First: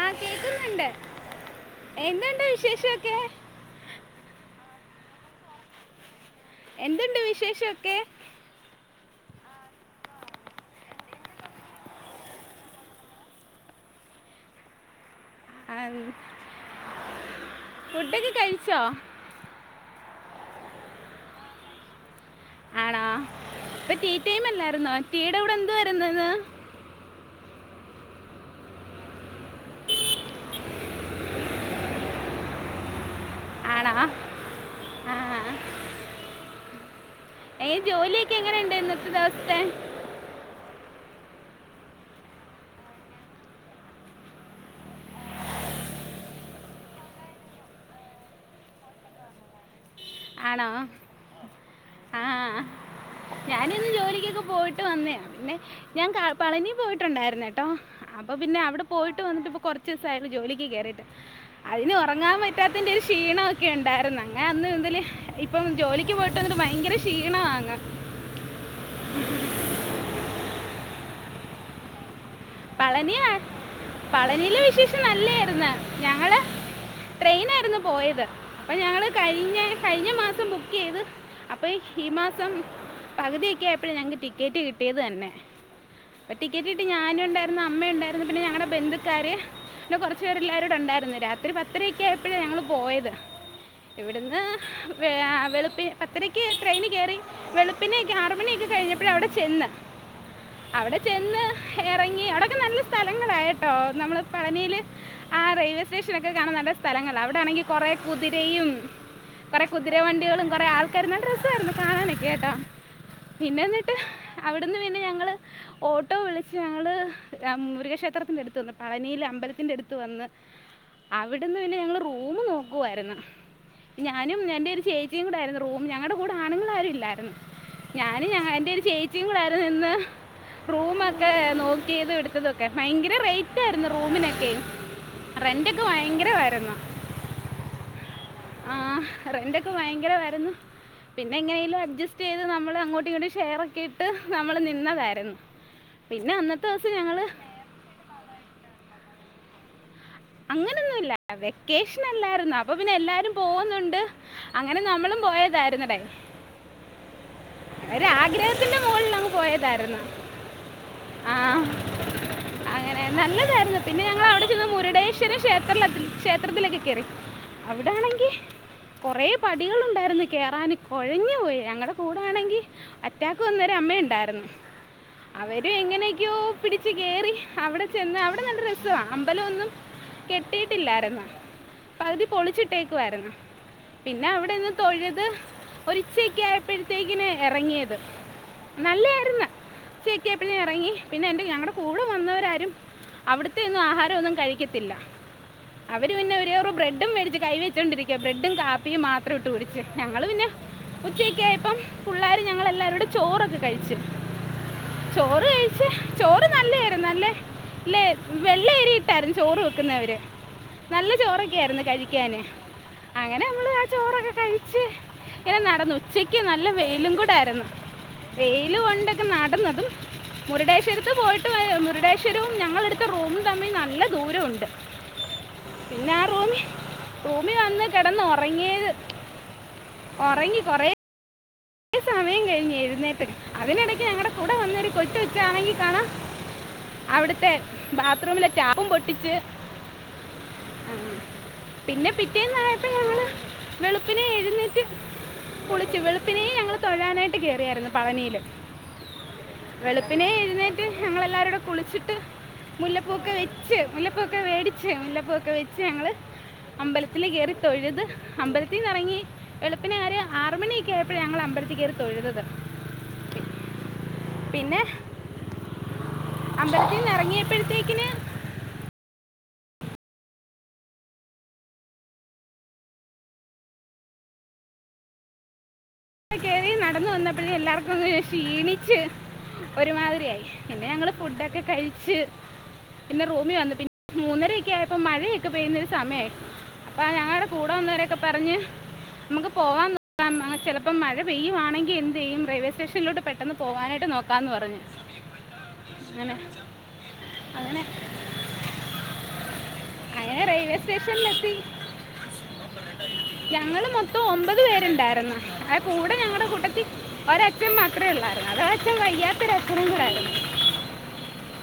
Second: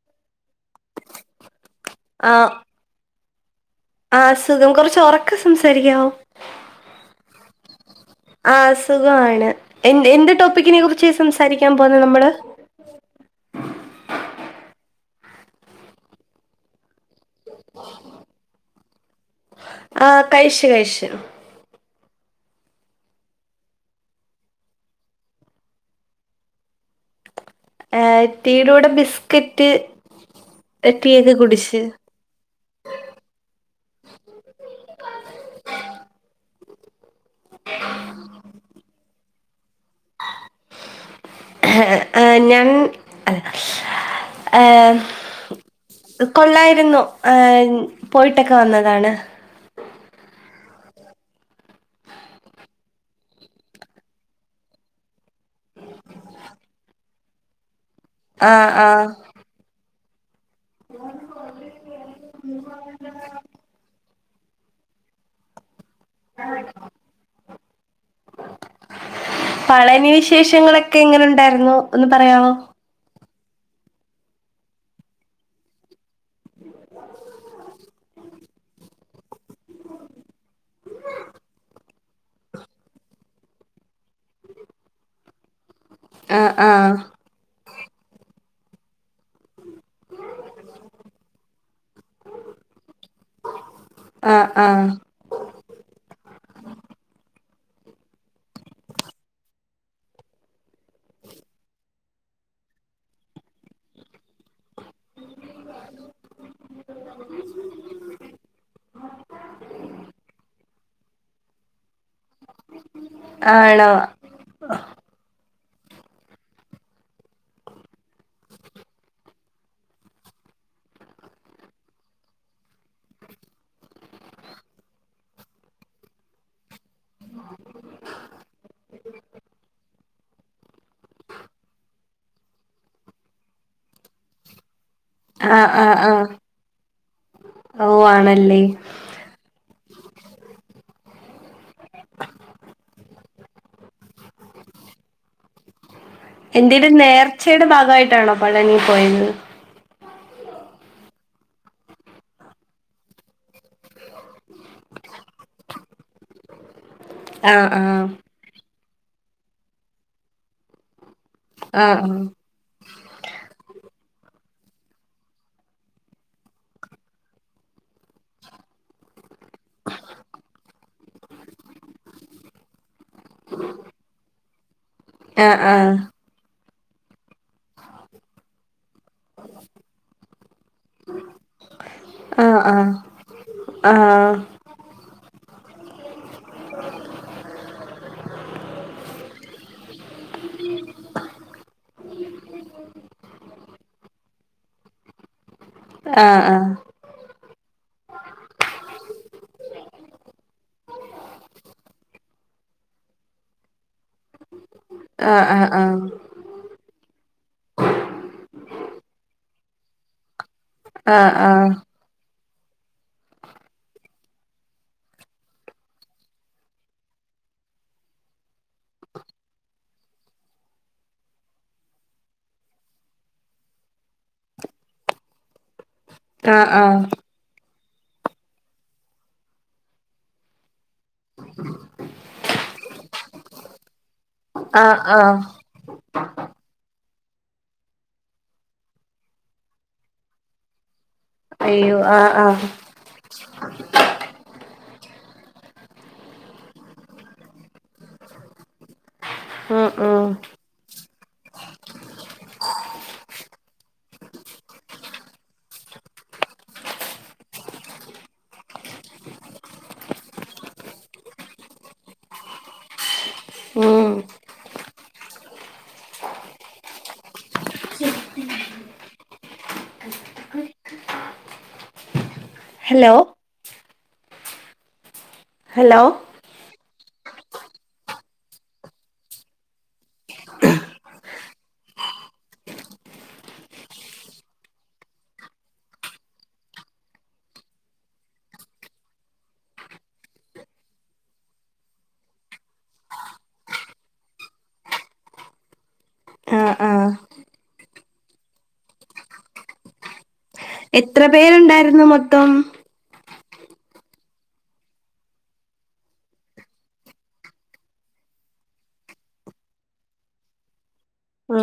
ആ കേക്കുന്ന്ണ്ട് എന്തുണ്ട് വിശേഷൊക്കെ ആ സുഖം കൊറച്ച് ഒറക്കെ സംസാരിക്കാവോ എന്തുണ്ട് വിശേഷമൊക്കെ ആസുഖമാണ് എന്ത് എന്ത് ടോപ്പിക്കിനെ കുറിച്ചാ സംസാരിക്കാൻ പോവുന്നെ നമ്മള് [inaudible] ആ ഫുഡൊക്കെ കഴിച്ചോ ആ കയ്ശു കയ്ശു ആണോ ഇപ്പൊ ടി ടൈം അല്ലായിരുന്നോ ടി യുടെ കൂടെ എന്തുവായ്ര്ന്നു ന്ന് ഏ ടി യുടെ കൂടെ ബിസ്കറ്റ് എക്കയ്ത് കുടിച്ച് ആണോ ആ ഏ ജോലിയെക്കെ എങ്ങനെയുണ്ടേയ്രുന്നു ഇന്നത്തെ ദിവസത്തെ ആ ഞാൻ ആ കൊള്ളായിരുന്നു ഏ പോയിട്ടൊക്കെ വന്നതാണ് ആണോ ആ [inaudible] ഞാനിന്ന് ജോലിക്കൊക്കെ പോയിട്ട് വന്നേണ് പിന്നെ ഞാൻ കാ പളനി പോയിട്ടുണ്ടായിരുന്നെ ട്ടോ അപ്പൊ പിന്നെ ആഹ് അവടെ ആഹ് പോയിട്ട് വന്നിട്ട് ഇപ്പ കൊർച്ചീസായിണ് ജോലി ക്ക് കേറിട്ട് അതിന് ഓർങ്ങാൻ പറ്റാത്തെന്റെ ക്ഷീണൊക്കെ ണ്ടായിര്ന്നു അങ്ങനെ അന്ന് മുതില് ഇപ്പം ജോലിക്ക് പോയിട്ട് വന്നിട്ട് ഭയങ്കര ക്ഷീണാ പളനി വിശേഷങ്ങളൊക്കെ എങ്ങനെ ണ്ടായിരുന്നു ഒന്ന് പറയാവോ പളനിയാ പളനിയിലെ വിശേഷം നല്ലായിര്ന്നു ഞങ്ങള് ട്രെയിനായിരുന്നു പോയത് അപ്പൊ ഞങ്ങള് കഴിഞ്ഞ കഴിഞ്ഞ മാസം ബുക്കെയ്ത് അപ്പൊ ഈ മാസം പകുതിയെക്കെ ആയപ്പഴ ഞങ്ങക്ക് ടിക്കറ്റ് കിട്ടിയതെന്നെ ആഹ് ടിക്കറ്റ് ആഹ് കിട്ടിഞാനുണ്ടായിരുന്നു അമ്മ ണ്ടായിരുന്നു പിന്നെ ഞങ്ങളടെ ബന്ധുക്കാര് പിന്നെ കൊർച്ചു പേരെല്ലാവരുടെണ്ടായിരുന്നു രാത്രി പത്തരക്ക യപ്പഴാ ഞങ്ങള് പോയത് ഇവട്ന്ന് ആഹ് ആഹ് വെ ആ വെളുപ്പി പത്തരക്ക് ട്രെയിന് കേറി വെളുപ്പിനെയൊക്കെ ആറ്മണി യൊക്കെ കഴിഞ്ഞപ്പഴ് അവിടെ ചെന്ന് അവടെ [inaudible] എറങ്ങി അവടൊക്കെ നല്ല സ്ഥലങ്ങളാ എട്ടോ നമ്മള് പളനിയില് ആ റെയിൽവേ സ്റ്റേഷനൊക്കെ കാണാൻ നല്ല സ്ഥലങ്ങളി അവ ടാണെങ്കി കുറെ കുതിരയും കുറെ കുതിര വണ്ടികളും കുറെ ആൾ രൊകായിരുന്നു നല്ല രസായിരുന്നു കാണാനൊക്കെ കേട്ടോ പിന്നെ ആണോ എന്നിട്ട് അവിടുന്ന് പിന്നെ ഞങ്ങള് ഓട്ടോ വിളിച്ച് ഞങ്ങള് ആ മുരുകക്ഷേത്രത്തിൻ്റട്ത്ത് വന്ന് പയനിയിലെ അമ്പലത്തിന്റെടുത്ത് വന്ന് അവിടുന്ന് പിന്നെ ഞങ്ങള് റൂമ് നോക്കുവായിരുന്നു ഞാനും എന്റെ ഒരു ചേച്ചിയയും കൂടെ ആയിരുന്നു റൂം ഞങ്ങളടെ കൂടെ ആണുങ്ങളൾ ആരും ഇല്ല ഞാനും എന്റെ ഒരു ചേച്ചിയും കൂടെയായിരുന്നു ഇന്ന് റൂമൊക്കെ നോ നോക്കിയതും എടുത്തതൊക്കെ ഭയങ്കര റേറ്റ് ആയിരുന്നു റൂമിനൊക്കെ ആഹ് റെന്റൊക്കെ ആഹ് ആഹ് ഭയങ്കര വയിരുന്നു. ഓ ആണല്ലേ ആ റെന്റൊക്കെ ഭയങ്കര വയിരുന്നു. പിന്നെ എങ്ങനെലും അഡ്ജസ്റ്റ് ചെയ്ത് നമ്മൾ അങ്ങോട്ടും ഇങ്ങോട്ടും ഷെയർൊക്കെ ഇട്ട് നമ്മള് നിന്നതായിരുന്നു. പിന്നെ അന്നത്തെ എന്റെ ഒരു ദിവസം ഞങ്ങൾ നേർച്ചയുടെ ഭാഗമായിട്ടാണോ പളനി പോയത് അങ്ങനെയൊന്നുമല്ല വെക്കേഷൻ അല്ലായിരുന്നു അപ്പൊ പിന്നെ എല്ലാരും പോകുന്നുണ്ട്. അങ്ങനെ നമ്മളും പോയതായിരുന്നടേ ആ ആ ഒരു ആഗ്രഹത്തിന്റെ മുകളിൽ അങ്ങ് പോയതായിരുന്നു ആ ആഹ് അങ്ങനെ നല്ലതായിരൂന്നു [inaudible] [unintelligible] ക്ഷേത്ര ക്ഷേത്രത്തിലേക്കെ കയറി അവിടാണെങ്കിൽ കുറെ പടികളുണ്ടായിരുന്നു കേയറാൻ കൊഴഞ്ഞു പോയി ഞങ്ങളുടെ കൂടെ ണെങ്കിൽ അറ്റാക്ക് വന്നരു അമ്മ ഉണ്ടായിരുന്നു ആഹ് അവര് ആഹ് എങ്ങനൊക്കെയോ പിടിച്ച് കേറി അവിടെ ചെന്ന് അവിടെ നല്ല രസം അമ്പലംഒന്നും കെട്ടിട്ടില്ലായിരുന്നോ പകുതി ആഹ് പൊളിച്ചിട്ടേക്ക് വരുന്നു ആഹ് പിന്നെ അവിടെന്ന് തൊഴത് ഒരിച്ചക്ക ആയപ്പോഴത്തേക്കിന് ഇറങ്ങിയത് നല്ലായിരന്ന് ചെക്കാ പിന്നെ ഇറങ്ങി പിന്നെ എന്റെറെ ഞങ്ങളടെ കൂടെ വന്നവരാരും അവിടത്തെൊന്നും ആഹാരം ഒന്നും കഴിക്കത്തില്ല അവര് ആഹ് ആഹ് ആഹ് പിന്നെ ആഹ് ഒരേ ബ്രെഡും മേടിച്ച് കൈ വെച്ചോണ്ടിരിക്ക ബ്രെഡും കാപ്പിയും മാത്രം ഇട്ട് കുടിച്ച് ഞങ്ങള്ൾ പിന്നെ ഉച്ചക്കയപ്പം പിള്ളോര് ഞങ്ങൾ എല്ലാരോടെ ചോറൊക്കെ കഴിച്ചു [inaudible] ചോറ് ആഹ് ആഹ് ആഹ് കഴിച്ച ചോറ് നല്ലായിരുന്നു നല്ലേ ഇല്ലെ വെള്ളയരിയിട്ടായി ചോറ് വെക്കുന്നവര് നല്ല ചോറൊക്കെയ ആായിരുന്നു കഴിക്കാന് അങ്ങനെ നമ്മള് ആ ചോറൊക്കെ കഴിച്ച് ഇങ്ങനെ നടന്നു ഉച്ചക്ക് നല്ല വെയിലും കൂടൊയിരുന്നു. വെയിയില് കൊണ്ടൊക്കെ നടന്നതും മുരുടേശ്വരത്ത് പോയിട്ട് വ മുരുടേശ്വരവും ഞങ്ങളടുത്ത റൂമും തമ്മിൽ നല്ല ദൂരമുണ്ട് [inaudible] പിന്നെ ആ റൂമിൽ ആഹ് ആഹ് റൂമിൽ വന്നിട്ട കിടന്ന ഉറങ്ങിയത് ഉറങ്ങി കൊറേ സമയം കഴിഞ്ഞു എഴുന്നേറ്റ അതിനിടയ്ക്ക് ഞങ്ങളടെ കൂടെ വന്നൊരു ആഹ് കൊച് ആഹ് കൊച്ണെങ്കിൽ കാണാം [unintelligible] അവിടുത്തെ ബാത്ത്റൂമിലെ ടാപ്പും പൊട്ടിച്ച് അയ്യോ പിന്നെ ആഹ് ആഹ് പിറ്റേന്ന്യപ്പോ ആണ് വെളുപ്പിനെ എഴുന്നേറ്റ് കുളിച്ചു പിന്നെ ഞങ്ങള്ൾ തൊഴാനായിട്ട് കയറിയായിരുന്നു പയനിയില്. [unintelligible] ഉം വെളുപ്പിനെ എഴുന്നേറ്റ്് ഞങ്ങളെല്ലാരുംടെ കുളിച്ചിട്ട് മുല്ലപ്പൂക്കെ വെച്ച് മുല്ലപ്പൊക്കെ മേടിച്ച് മുല്ലപ്പൊക്കെ വെച്ച് ഞങ്ങള് അമ്പലത്തില കയറി തൊഴുത് അമ്പലത്തിൽ നിന്ന ഇറങ്ങി വെളുപ്പിനന്ാര് ആറുമണി യപ്പോഴ ഞങ്ങൾ അമ്പലത്തി കയറി തൊഴുതത് ഉം പിന്നെ അമ്പലത്തി നി ഇറങ്ങിയപ്പോഴത്തേക്കിന് ഹലോ ഹലോ അ കയറി നടന്ന വന്നപ്പോഴ എല്ലാവർക്കും ഒന്ന് ക്ഷീണിച് ഒരുമാതിരിയായി പിന്നെ ഞങ്ങള് ഫുഡൊക്കെ കഴിച്ച് പിന്നെ റൂമി വന്നു പിന്നെ മൂന്നരയൊക്കെ ആയപ്പോ മഴയൊക്കെ പെയ്യുന്ന ഒരു സമയായി അപ്പൊ ഞങ്ങളുടെ കൂടെ വന്നവരൊക്കെ പറഞ്ഞ് നമുക്ക് പോവാൻ നോക്കാം ചെല പ്പം മഴ പെയ്യുവാണെങ്കിൽ എന്ത് ചെയ്യും റെയിൽവേ സ്റ്റേഷനിലോട്ട് പെട്ടെന്ന് പോകാനായിട്ട് നോക്കാമെന്ന് പറഞ്ഞ് അങ്ങനെ ആഹ് ആഹ് അങ്ങനെ ആ അങ്ങനെ റെയിൽവേ എത്ര സ്റ്റേഷനിലെത്തി പേരുണ്ടായിരുന്നു മൊത്തം ഞങ്ങള് മൊത്തം ഒമ്പത് പേരുണ്ടായിരുന്ന് അത് കൂടെ ഞങ്ങടെ കു ട്ടത്തി ഒരഛൻ മാത്രേ ഒള്ളായിരുന്ന് അതോ ആച്ഛൻ വയ്യാത്തൊരച്ചനും കൂടായിരുന്നു ആ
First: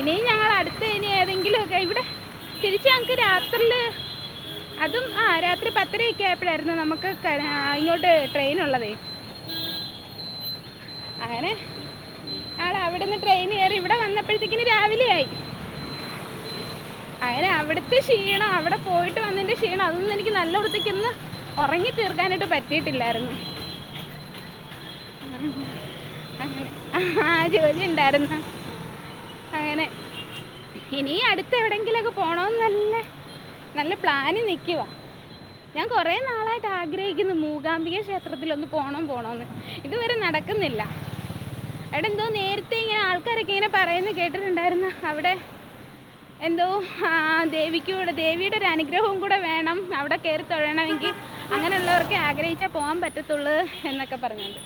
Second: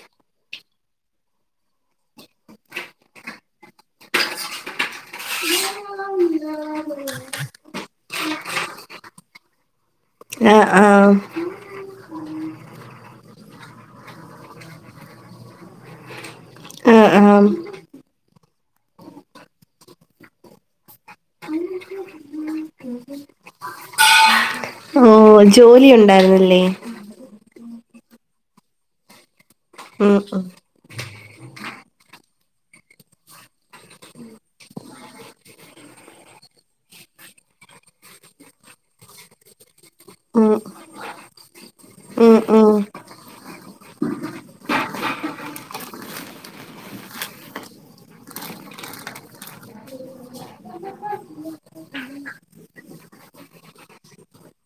ഇനി ഞങ്ങളടുത്ത് ഇനി ഏതെങ്കിലും ഒക്കെ ഇവിടെ തിരിച്ച് ഞങ്ങക്ക് രാത്രില് അതും ആ രാത്രി പത്തരയൊക്കെ ആയപ്പോഴായിരുന്നു നമുക്ക് തര ഇങ്ങോട്ട് ട്രെയിനൊള്ളതേ ആ ആ അങ്ങനെ ആട അവിടുന്ന് ട്രെയിൻ കയറി ഇവിടെ വന്നപ്പോഴത്തേക്കിന് രാവിലെ ആയി ആഹ് അങ്ങനെ ആഹ് അവിടുത്തെ ക്ഷീണം അവിടെ പോയിട്ട് വന്നതിന്റെ ക്ഷീണം അതൊന്ന് എനിക്ക് നല്ലവൃത്തിക്കൊന്ന് ഒറങ്ങി തീർക്കാനായിട്ട് പറ്റിയട്ടില്ലായിരുന്നു ഓ ജോലി ഒണ്ടായിരുന്നല്ലേ ലി ഇണ്ടായിരുന്ന് ഉം ഉ ഇനി അടുത്ത് എവിടെയെങ്കിലും ഒക്കെ പോണോന്ന് നല്ല. നല്ല പ്ലാന്ല് നിക്കുവാ ഞാ കൊറെ നാളായിട്ട് ആഗ്രഹിക്കുന്നു മൂകാംബിക ക്ഷേത്രത്തിലൊന്ന് പോണം പോണന്ന് ഇതുവരെ നടക്കുന്നില്ല [unintelligible] എടോ എന്തോ ഉം ഉം നേരത്തെ ഇങ്ങനെ ആൾക്കാരൊക്കെ ഇങ്ങനെ പറയുന്ന കേട്ടിട്ടുണ്ടായിരുന്ന അവിടെ. എന്തോ ആ ദേവിക്കൂടെ ദേവിയുടെ ഒരു അനുഗ്രഹുവും കൂടെ വേണം അവിടെ കേറി തൊഴണമെങ്കിൽ അങ്ങനെയുള്ളവർക്ക് ആഗ്രഹിച്ചാ പോകാൻ പറ്റത്തൊള്ളൂ എന്നൊക്കെ പറഞ്ഞോണ്ട്.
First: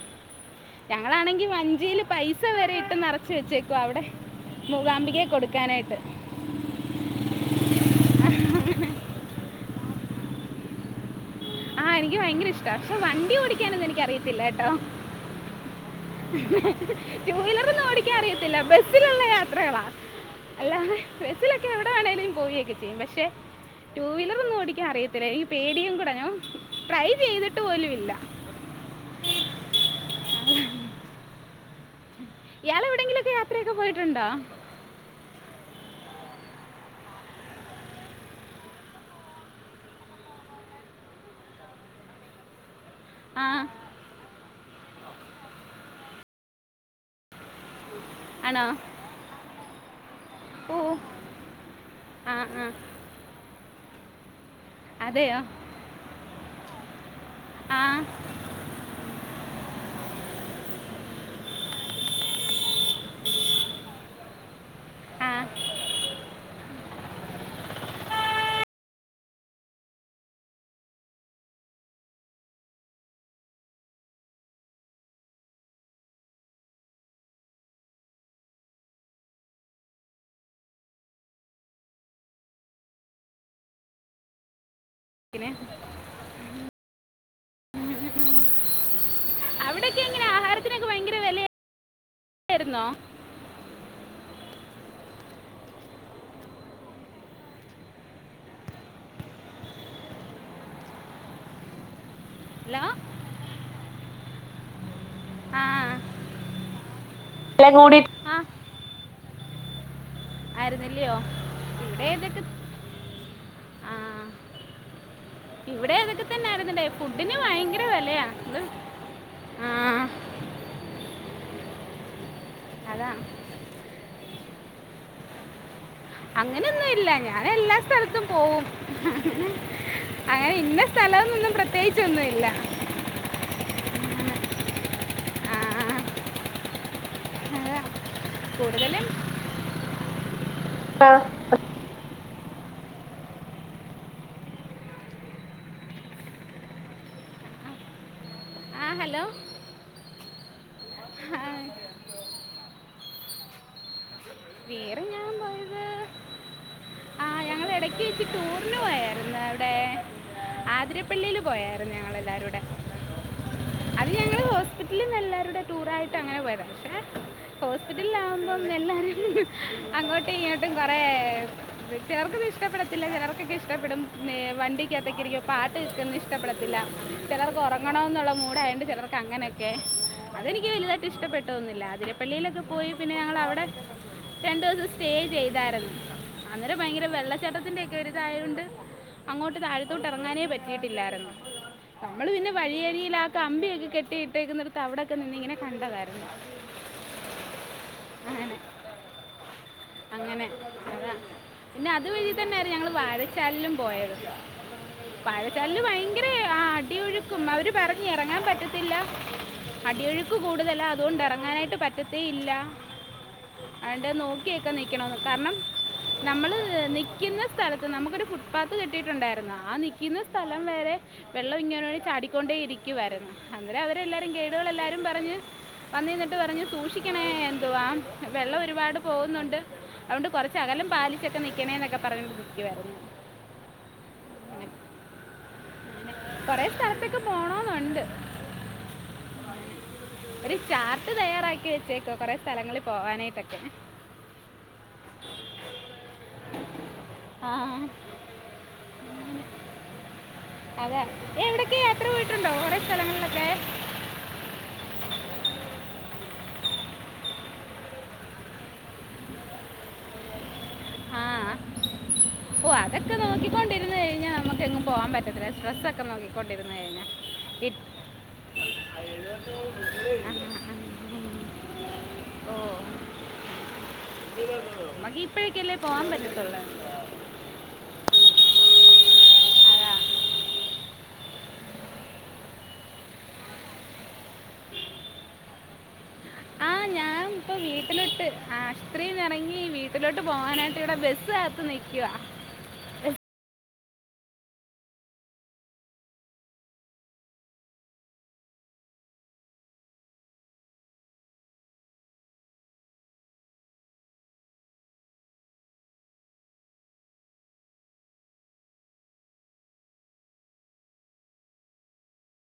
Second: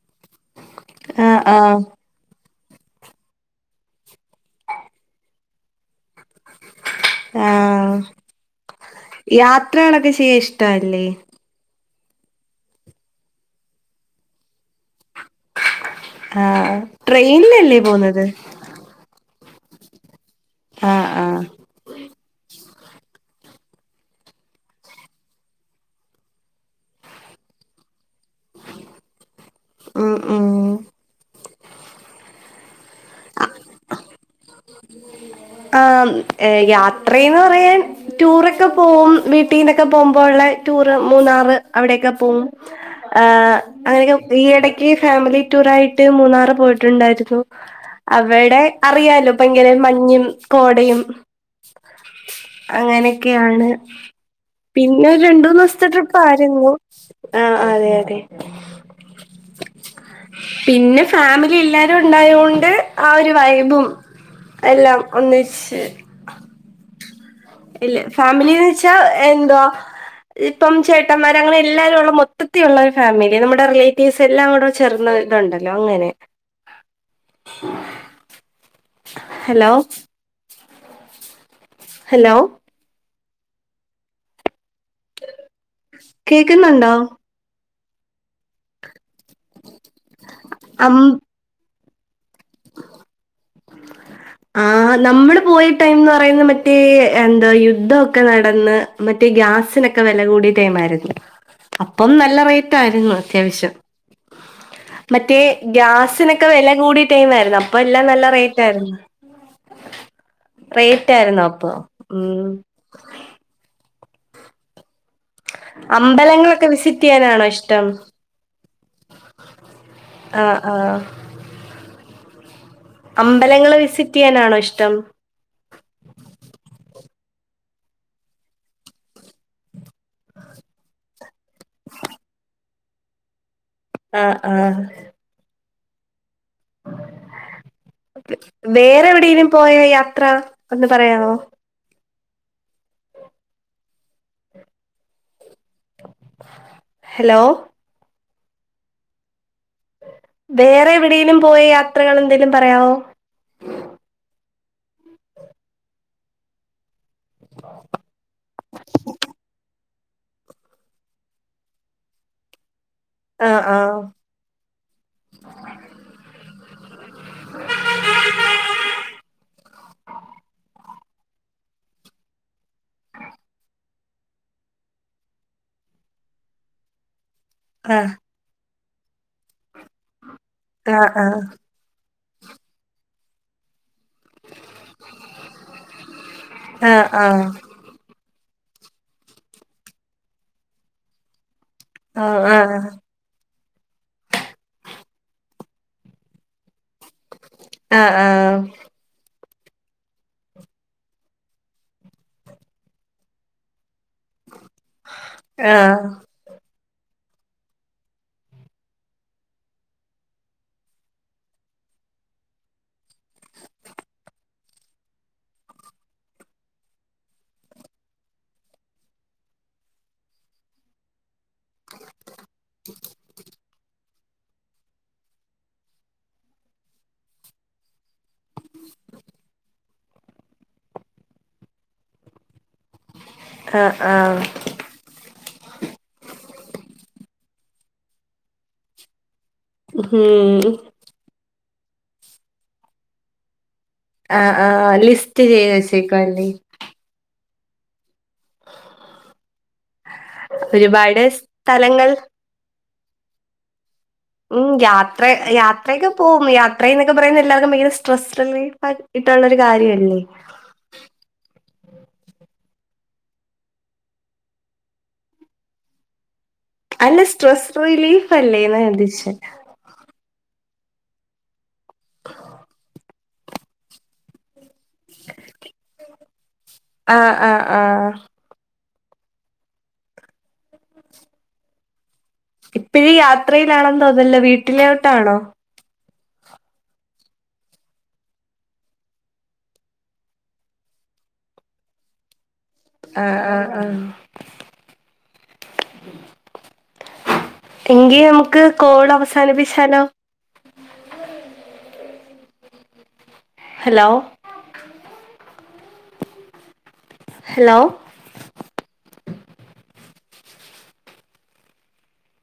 ഞങ്ങൾ ആഹ് ആണെങ്കിൽ ആഹ് വഞ്ചിയില് പൈസ വരെ ഇട്ട് നെറച്ചു വെച്ചേക്കുവാ അവിടെ. മൂകാംബികയില് കൊടുക്കാനായിട്ട്. ആഹ് യാത്രകളൊക്കെ ചെയ്യാൻ ഇഷ്ടല്ലേ. ആഹ് എനിക്ക് ഭയങ്കര ഇഷ്ട പക്ഷെ വണ്ടി ഓടിക്കാനൊന്നും എനിക്ക് അറിയത്തില്ലട്ടോ. ആഹ് ടൂ വീലർ ട്രെയിനിലല്ലേ ഒന്നും ഓടിക്കാൻ പോന്നത് അറിയത്തില്ല ബസ്സിലുള്ള യാത്രകളാ. അല്ലാതെ ആഹ് ആഹ് ബസ്സിലൊക്കെ എവിടെ വേണേലും പോവൊക്കെ ചെയ്യും പക്ഷെ ടൂ വീലർ ഒന്നും ഓടിക്കാൻ അറിയത്തില്ല എനിക്ക് പേടിയും കൂടെയാ. ട്രൈ ചെയ്തിട്ട് പോലും ഇല്ല. ഉം ഉം ഇയാള് എവിടെങ്കിലൊക്കെ യാത്രയൊക്കെ പോയിട്ടുണ്ടോ ആഹ് യാത്രയെന്ന് പറയാൻ ടൂറൊക്കെ പോവും വീട്ടിനൊക്കെ പോകുമ്പോഴുള്ള ടൂ ടൂറ് മൂന്നാറ് അവിടെക്കെ പോവും ആ അങ്ങനെയൊക്കെ ഈ ഇടക്ക് ഫാമിലി ടൂർ ആയിട്ട് മൂന്നാറ് പോയിട്ടുണ്ടായിരുന്നു. അവിടെ ആണോ അറിയാലോ ഇപ്പൊ എങ്ങനെ മഞ്ഞും ഓ കോടയും ആ ആ അങ്ങനെയൊക്കെയാണ്. പിന്നെ അതെയോ രണ്ട് മൂന്ന് ദിവസത്തെ ട്രിപ്പായിയിരുന്നു ആഹ് ആ അതെ അതെ. പി പിന്നെ ഫാമിലി എല്ലാരും ഉണ്ടായോണ്ട് ആ ഒരു വൈബും എല്ലാ. ആ ഒന്നിച്ച് ഇല്ല ഫാമിലിന്ന് വെച്ചാ എന്തുവാ. ഇപ്പം ചേട്ടന്മാർ അങ്ങനെ എല്ലാരും ഉള്ള മൊത്തത്തിലുള്ള ഒരു ഫാമിലി നമ്മുടെ റിലേറ്റീസ് എല്ലാം കൂടെ ചേർന്നു. ഇതുണ്ടല്ലോ അങ്ങനെ ഹലോ ഹലോ പിന്നെ കേക്കുന്നുണ്ടോ അവിടെയൊക്കെ എങ്ങനെയാ ആഹാരത്തിനൊക്കെ അം ഭയങ്കര വില. ആ നമ്മള് പോയ ടൈം എന്ന് പറയുന്ന മറ്റേ എന്താ യുദ്ധമൊക്കെ നടന്ന് മറ്റേ ഗ്യാസിനൊക്കെ വില കൂടി. [unintelligible] അപ്പോ നല്ല റൈറ്റ് ഹലോ ആയിരുന്നു അത്യാവശ്യം. മറ്റേ ആ ഗ്യാസിനൊക്കെ വെല കൂടിയ ടൈമായിരുന്നു അപ്പൊ എല്ലാം നല്ല ആ റെെറ്റായിരുന്നു ആയിരുന്നില്ലയോ റൈറ്റായിരുന്നു അപ്പോ ഇവിടെ മ് ഇതൊക്കെ ആ ഇവിടെ അതൊക്കെ തന്നെ അമ്പലങ്ങളൊക്കെ ആയിരുന്നുണ്ടേ വിസിറ്റ് ഫുഡിന് ചെയ്യാനാണോ ഭയങ്കര ഇഷ്ടം? വിലയാ. ആ ആ ആ അതാ അമ്പലങ്ങള് വിസിറ്റെയ്യാനാണോ ഇഷ്ടം അങ്ങനെയൊന്നുമില്ല ഞാൻ എല്ലാ സ്ഥലത്തും പോകവും അങ്ങനെ. ഹെയ് ഇന്നസ്ഥലന്നൊന്നും പ്രത്യേകിച്ചൊന്നുമില്ല. ആ ആ ആ അതാ കൂടുതലും വേറെ എവിടേലും പോയോ യാത്ര. ഒന്ന് പറയാവോ ഹലോ ആ ഹലോ വേറെ എവിടെലും പോയ യാത്രകൾ എന്തേലും പറയാവോ വേറെ ഞാൻ പോയത് ആ ഞങ്ങൾ ഇടയ്ക്ക് വെച്ച് ടൂറിന് അതിരപ്പള്ളിയിൽ പോയായിരുന്നു ഞങ്ങള് എല്ലാരൂടെ. ആഹ് ആഹ് എല്ലാവരുടെ ടൂറായിട്ട് അങ്ങനെ പോയത പക്ഷെ ഹോസ്പിറ്റൽ ആകുമ്പോ എല്ലാരും അങ്ങോട്ടും ഇങ്ങോട്ടും കൊറെ. ചെലർക്കന്നും ഇഷ്ടപ്പെടത്തില്ല ചെലർക്കൊക്കെ ഇഷ്ടപ്പെടും നെ വണ്ടിക്കകത്തൊക്ക ഇരിക്കുമ്പ പാട്ട്കേക്കുന്നെ ഇഷ്ടപ്പെടത്തി ല്ല ചെലർക്ക് ഒറങ്ങണം ആഹ് എന്നുള്ള മൂടായണ്ട് ചിലർക്ക് അങ്ങനെയൊക്കെ അതെനിക്ക് വലുതായിട്ട് ആഹ് ആഹ് ഇഷ്ടപ്പെട്ടൊന്നുമില്ല അതിര പള്ളിയിലൊക്കെ പോയി പിന്നെ ഞങ്ങള് അവിടെ രണ്ടു ദിവസം സ്റ്റേ ചെയ്തായിരുന്നു അന്നേരം ഭയങ്കര ആഹ് ആഹ് വെള്ളച്ചാട്ടത്തിന്റെ ഒക്കെ ഒരു ഇതായൊണ്ട് അങ്ങോട്ട് താഴത്തോട്ട് ഇറങ്ങാനേ പറ്റിയിട്ടില്ലായിരുന്ന് നമ്മള് പിന്നെ ആഹ് ആഹ് വഴിയരിയില് ആ കമ്പിയൊക്കെ കെട്ടിയിട്ടേക്കുന്നടത്ത് അവിടെ നിന്നിങ്ങനെ കണ്ടതായിരുന്ന് ആ ആ അങ്ങനെ അതാ പിന്നെ അതുവഴി തന്നെ ഞങ്ങള് വാഴച്ചാലിലും പോയത് വാഴച്ചാലില് ആഹ് ഭയങ്കര ആ അടിയൊഴു ക്കും അവര് പറഞ്ഞ് ഇറങ്ങാൻ പറ്റത്തില്ല അടിയൊഴുക്ക് കൂടുതലാണ് അതുകൊണ്ടിറങ്ങാനായിട്ട് പറ്റത്തേയില്ല ആണ്ട് നോക്കിയക്ക നിക്കണന്ന് കാരണം നമ്മള് നിക്കുന്ന സ്ഥലത്ത് നമുക്കൊരു ഫുട്പാത്ത് കിട്ടിയിട്ടുണ്ടായിരുന്നു ആ നിക്കുന്ന സ്ഥലം വരെ വെള്ളം ഇങ്ങനെ വേണ്ടി ചാടിക്കൊണ്ടേ ഇരിക്കുവാരുന്നു അന്നെരം അവരെല്ലാവരും ഗൈഡുകളെല്ലാവരും പറഞ്ഞ് വന്ന നിന്നിട്ട് പറഞ്ഞു സൂക്ഷിക്കണേ എന്തുവാ വെള്ളം ഒരുപാട് പോകുന്നുണ്ട് അതൊണ്ട് കൊറച്ച് അക ലം പാലിച്ചൊക്കെ നിക്കണേ എന്നൊക്കെ പറഞ്ഞണ്ട് പോയി ആ ആ കൊറെ സ്ഥലത്തക്ക് പോണോന്നുണ്ട് ഒരു ഉം ചാർട്ട് തയ്യാറാക്കി വെച്ചേക്കുവ കൊറെ സ്ഥലങ്ങളിൽ പോവാനായിട്ടൊക്കെ ആ ആ ലിസ്റ്റ് ചെയ്ത് വച്ചേക്കുവാല്ലേ ആ അതെ ഒരുപാട് എവിടൊക്കെ യാത്ര സ്ഥലങ്ങൾ പോയിട്ടുണ്ടോ അവിടെ സ്ഥലങ്ങളിലൊക്കെ ഉം യാത്ര യാത്രയൊക്കെ പോവും യാത്ര എന്നൊക്കെ പറയുന്ന എല്ലാവർക്കും ഭയങ്കര സ്ട്രെസ് റിലീഫായിട്ട് കി ട്ടനുള്ളൊരു കാര്യവ ആ ഓ അതൊക്കെ നോക്കിക്കൊണ്ടിരന്ന് കഴിഞ്ഞാ നമുക്ക് എങ്ങും പോവാൻ പറ്റത്തില്ല സ്ട്രെസ് ഒക്കെ നോക്കി അല്ല സ്ട്രെസ്സ് റിലീഫ് അല്ലേന്ന് ഞാൻ തിരിച്ചെ ഓ നമ്മുക്ക് ഇപ്പോഴേക്കല്ലേ പോവാൻ പറ്റത്തുള്ള് ആ ആ ആ അതാ ഇപ്പഴും യാത്രയിലാണെന്ന് തോന്നല്ലോ വീട്ടിലോട്ടാണോ ആ ഞാൻ ഇപ്പ വീട്ടിലോട്ട് ആശുപത്രിന്ന് ഇറങ്ങി വീട്ടിലോട്ട് പോകാനായിട്ട് ഇവിടെ ബസ് കാത്ത് നിൽക്കുവ ആ ആ ആ എങ്കി നമുക്ക് കോൾ അവസാനിപ്പിച്ചാലോ ഹലോ ഹലോ